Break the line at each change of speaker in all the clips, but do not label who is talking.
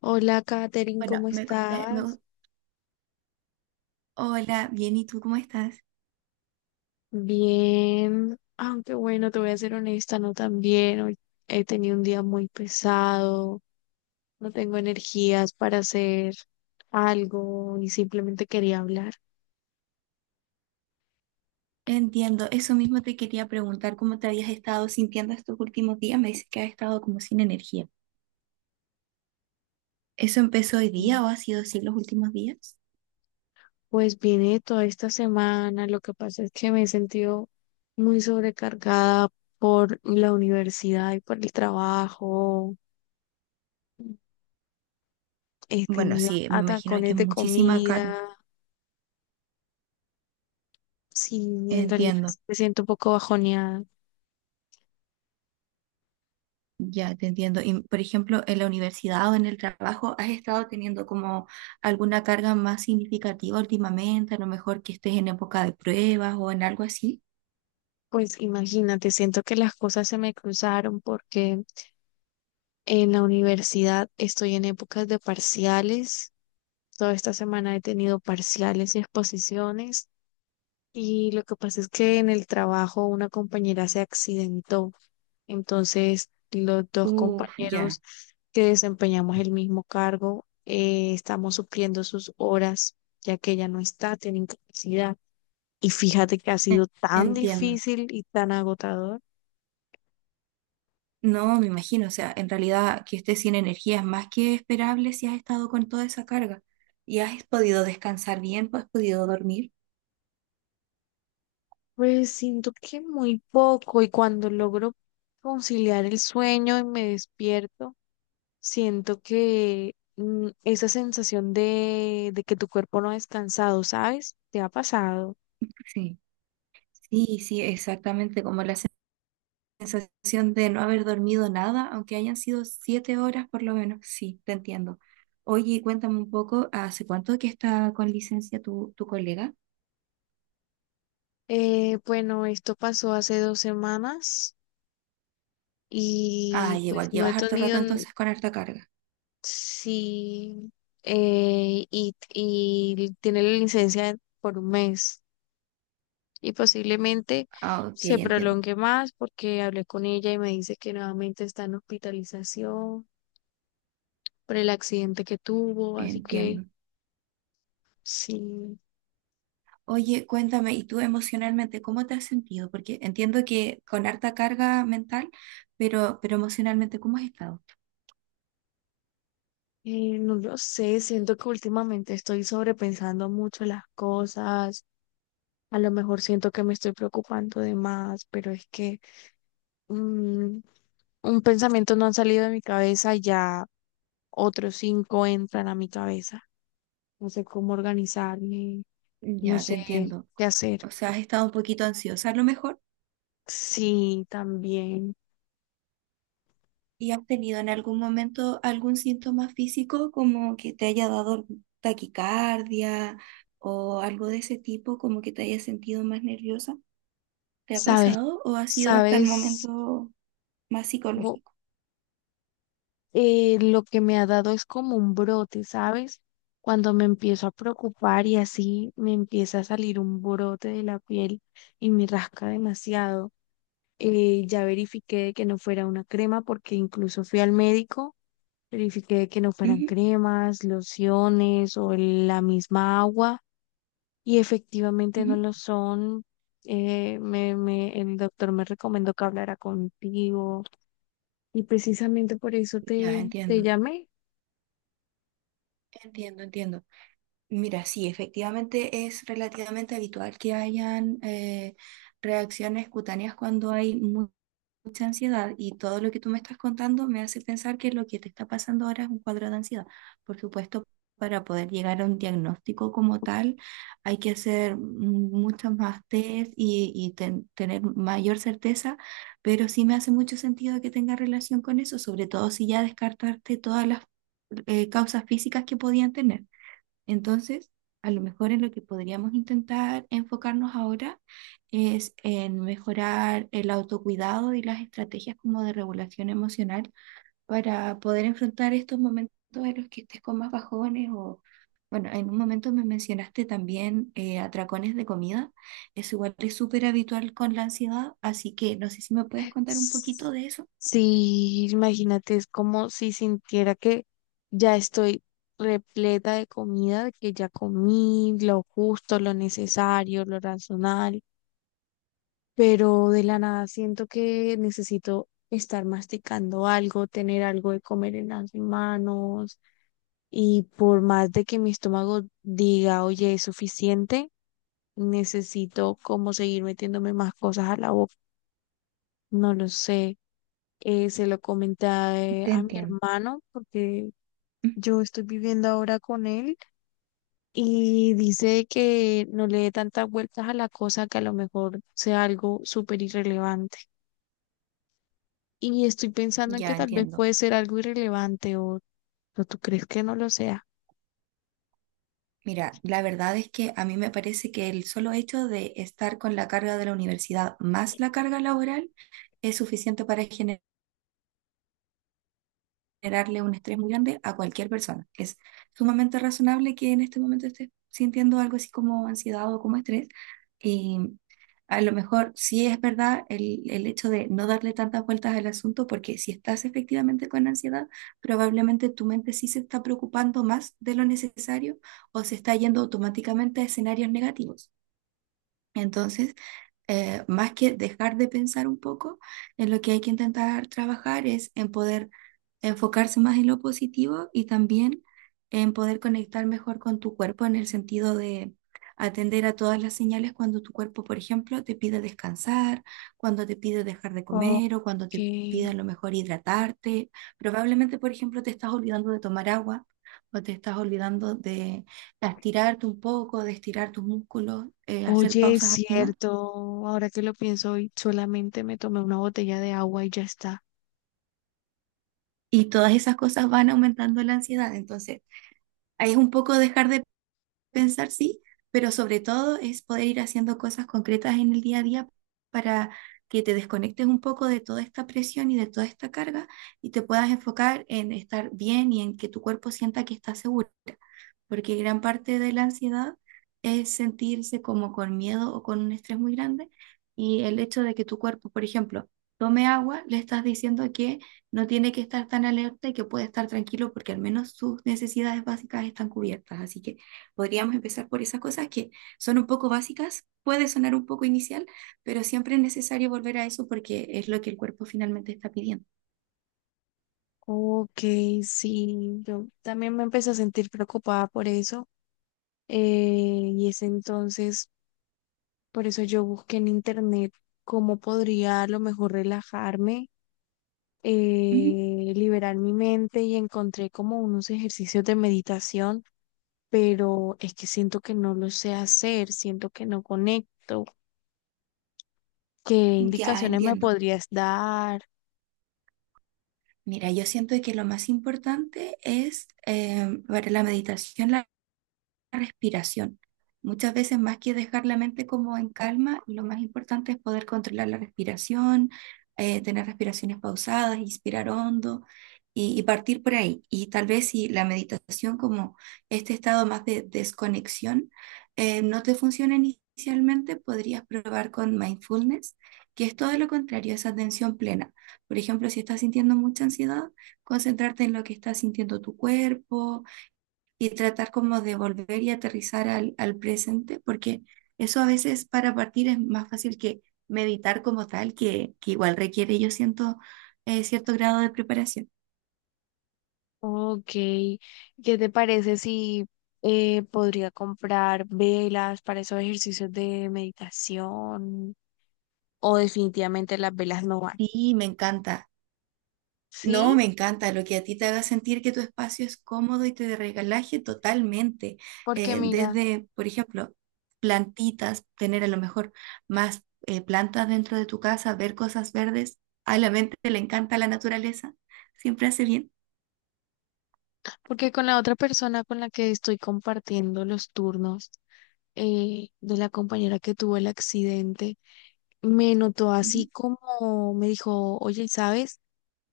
Hola, Katherine,
Bueno,
¿cómo
me compré,
estás?
hola, bien, ¿y tú cómo estás?
Bien, aunque bueno, te voy a ser honesta, no tan bien. Hoy he tenido un día muy pesado, no tengo energías para hacer algo y simplemente quería hablar.
Entiendo, eso mismo te quería preguntar, ¿cómo te habías estado sintiendo estos últimos días? Me dices que has estado como sin energía. ¿Eso empezó hoy día o ha sido así los últimos días?
Pues viene toda esta semana, lo que pasa es que me he sentido muy sobrecargada por la universidad y por el trabajo. He
Bueno,
tenido
sí, me imagino que
atacones
es
de
muchísima carga.
comida, sí, en realidad
Entiendo,
me siento un poco bajoneada.
ya te entiendo. Y, por ejemplo, en la universidad o en el trabajo, ¿has estado teniendo como alguna carga más significativa últimamente? A lo mejor que estés en época de pruebas o en algo así.
Pues imagínate, siento que las cosas se me cruzaron porque en la universidad estoy en épocas de parciales. Toda esta semana he tenido parciales y exposiciones. Y lo que pasa es que en el trabajo una compañera se accidentó. Entonces, los dos
Uf, ya,
compañeros que desempeñamos el mismo cargo estamos supliendo sus horas, ya que ella no está, tiene incapacidad. Y fíjate que ha
en-
sido tan
entiendo.
difícil y tan agotador.
No, me imagino, o sea, en realidad que estés sin energía es más que esperable si has estado con toda esa carga y has podido descansar bien, pues has podido dormir.
Pues siento que muy poco y cuando logro conciliar el sueño y me despierto, siento que esa sensación de que tu cuerpo no ha descansado, ¿sabes? ¿Te ha pasado?
Sí, sí, sí, exactamente, como la sensación de no haber dormido nada, aunque hayan sido 7 horas por lo menos, sí, te entiendo. Oye, cuéntame un poco, ¿hace cuánto que está con licencia tu colega?
Bueno, esto pasó hace 2 semanas
Ah,
y pues
igual,
no
llevas
he
harto
tenido,
rato
n-
entonces con harta carga.
Sí, y tiene la licencia por un mes. Y posiblemente
Ah, ok,
se
entiendo,
prolongue más porque hablé con ella y me dice que nuevamente está en hospitalización por el accidente que tuvo, así que
entiendo.
sí.
Oye, cuéntame, ¿y tú emocionalmente cómo te has sentido? Porque entiendo que con harta carga mental, pero emocionalmente, ¿cómo has estado?
No lo sé, siento que últimamente estoy sobrepensando mucho las cosas, a lo mejor siento que me estoy preocupando de más, pero es que mm, un pensamiento no ha salido de mi cabeza y ya otros cinco entran a mi cabeza, no sé cómo organizarme, no
Ya, te
sé
entiendo.
qué hacer.
O sea, has estado un poquito ansiosa a lo mejor
Sí, también.
y has tenido en algún momento algún síntoma físico como que te haya dado taquicardia o algo de ese tipo, como que te hayas sentido más nerviosa. ¿Te ha
Sabes,
pasado o ha sido hasta el
sabes,
momento más
Bo-
psicológico?
lo que me ha dado es como un brote, ¿sabes? Cuando me empiezo a preocupar y así me empieza a salir un brote de la piel y me rasca demasiado. Ya verifiqué de que no fuera una crema porque incluso fui al médico, verifiqué de que no fueran
Ujú,
cremas, lociones o la misma agua, y efectivamente no
ujú.
lo son. El doctor me recomendó que hablara contigo y precisamente por eso
Ya,
te
entiendo,
llamé.
entiendo, entiendo. Mira, sí, efectivamente es relativamente habitual que hayan reacciones cutáneas cuando hay mucha ansiedad y todo lo que tú me estás contando me hace pensar que lo que te está pasando ahora es un cuadro de ansiedad. Por supuesto, para poder llegar a un diagnóstico como tal, hay que hacer muchas más test y, tener mayor certeza, pero sí me hace mucho sentido que tenga relación con eso, sobre todo si ya descartaste todas las causas físicas que podían tener. Entonces, a lo mejor en lo que podríamos intentar enfocarnos ahora es en mejorar el autocuidado y las estrategias como de regulación emocional para poder enfrentar estos momentos en los que estés con más bajones o, bueno, en un momento me mencionaste también atracones de comida. Eso igual es súper habitual con la ansiedad, así que no sé si me puedes contar un
S-
poquito de eso.
Sí, imagínate, es como si sintiera que ya estoy repleta de comida, de que ya comí lo justo, lo necesario, lo razonable, pero de la nada siento que necesito estar masticando algo, tener algo de comer en las manos. Y por más de que mi estómago diga, oye, es suficiente, necesito como seguir metiéndome más cosas a la boca. No lo sé. Se lo comenté a eh,
Te
a mi
entiendo.
hermano porque yo estoy viviendo ahora con él y dice que no le dé tantas vueltas a la cosa, que a lo mejor sea algo súper irrelevante. Y estoy pensando en que
Ya
tal vez
entiendo.
puede ser algo irrelevante, o tú crees que no lo sea.
Mira, la verdad es que a mí me parece que el solo hecho de estar con la carga de la universidad más la carga laboral es suficiente para generarle un estrés muy grande a cualquier persona. Es sumamente razonable que en este momento estés sintiendo algo así como ansiedad o como estrés. Y a lo mejor sí es verdad el hecho de no darle tantas vueltas al asunto, porque si estás efectivamente con ansiedad, probablemente tu mente sí se está preocupando más de lo necesario o se está yendo automáticamente a escenarios negativos. Entonces, más que dejar de pensar un poco, en lo que hay que intentar trabajar es en poder enfocarse más en lo positivo y también en poder conectar mejor con tu cuerpo en el sentido de atender a todas las señales cuando tu cuerpo, por ejemplo, te pide descansar, cuando te pide dejar de
Ok.
comer o cuando te pide a lo mejor hidratarte. Probablemente, por ejemplo, te estás olvidando de tomar agua o te estás olvidando de a estirarte un poco, de estirar tus músculos, hacer
Oye, es
pausas activas.
cierto. Ahora que lo pienso, hoy solamente me tomé una botella de agua y ya está.
Y todas esas cosas van aumentando la ansiedad. Entonces, ahí es un poco dejar de pensar, sí, pero sobre todo es poder ir haciendo cosas concretas en el día a día para que te desconectes un poco de toda esta presión y de toda esta carga y te puedas enfocar en estar bien y en que tu cuerpo sienta que está seguro. Porque gran parte de la ansiedad es sentirse como con miedo o con un estrés muy grande y el hecho de que tu cuerpo, por ejemplo, tome agua, le estás diciendo que no tiene que estar tan alerta y que puede estar tranquilo porque al menos sus necesidades básicas están cubiertas. Así que podríamos empezar por esas cosas que son un poco básicas, puede sonar un poco inicial, pero siempre es necesario volver a eso porque es lo que el cuerpo finalmente está pidiendo.
Ok, sí. Yo también me empecé a sentir preocupada por eso. Y es entonces, por eso yo busqué en internet cómo podría a lo mejor relajarme,
Ujú.
liberar mi mente, y encontré como unos ejercicios de meditación, pero es que siento que no lo sé hacer, siento que no conecto. ¿Qué
Ya
indicaciones me
entiendo.
podrías dar?
Mira, yo siento que lo más importante es para la meditación, la respiración. Muchas veces más que dejar la mente como en calma, lo más importante es poder controlar la respiración, tener respiraciones pausadas, inspirar hondo y partir por ahí. Y tal vez si la meditación como este estado más de desconexión no te funciona inicialmente, podrías probar con mindfulness, que es todo lo contrario, esa atención plena. Por ejemplo, si estás sintiendo mucha ansiedad, concentrarte en lo que está sintiendo tu cuerpo y tratar como de volver y aterrizar al presente, porque eso a veces para partir es más fácil que meditar como tal, que igual requiere, yo siento, cierto grado de preparación.
Ok, ¿qué te parece si podría comprar velas para esos ejercicios de meditación? ¿O definitivamente las velas no van?
Sí, me encanta. No,
¿Sí?
me encanta lo que a ti te haga sentir que tu espacio es cómodo y te regalaje totalmente.
Porque mira,
Desde, por ejemplo, plantitas, tener a lo mejor más plantas dentro de tu casa, ver cosas verdes. A la mente le encanta la naturaleza, siempre hace bien.
porque con la otra persona con la que estoy compartiendo los turnos, de la compañera que tuvo el accidente, me notó, así
Ujú.
como me dijo, oye, ¿sabes?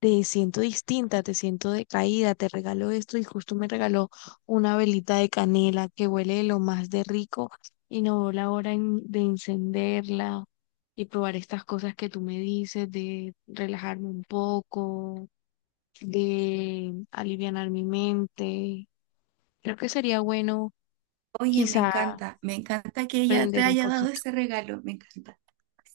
Te siento distinta, te siento decaída, te regalo esto. Y justo me regaló una velita de canela que huele de lo más de rico, y no veo la hora de encenderla y probar estas cosas que tú me dices, de relajarme un poco, de alivianar mi mente. Creo que sería bueno
Oye,
quizá
me encanta que ella te
aprender un
haya dado
poquito.
ese regalo, me encanta.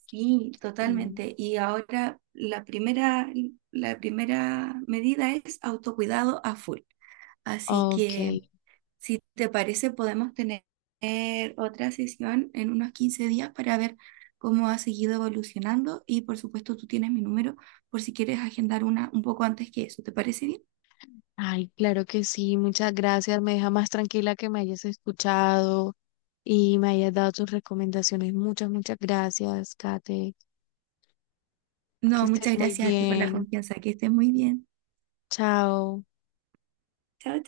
Sí,
Y,
totalmente. Y ahora la primera medida es autocuidado a full. Así
ok.
que, si te parece, podemos tener otra sesión en unos 15 días para ver cómo ha seguido evolucionando. Y por supuesto, tú tienes mi número por si quieres agendar una un poco antes que eso. ¿Te parece bien?
Ay, claro que sí, muchas gracias. Me deja más tranquila que me hayas escuchado y me hayas dado tus recomendaciones. Muchas, muchas gracias, Kate. Que
No,
estés
muchas
muy
gracias a ti por la
bien.
confianza. Que estés muy bien.
Chao.
Chao.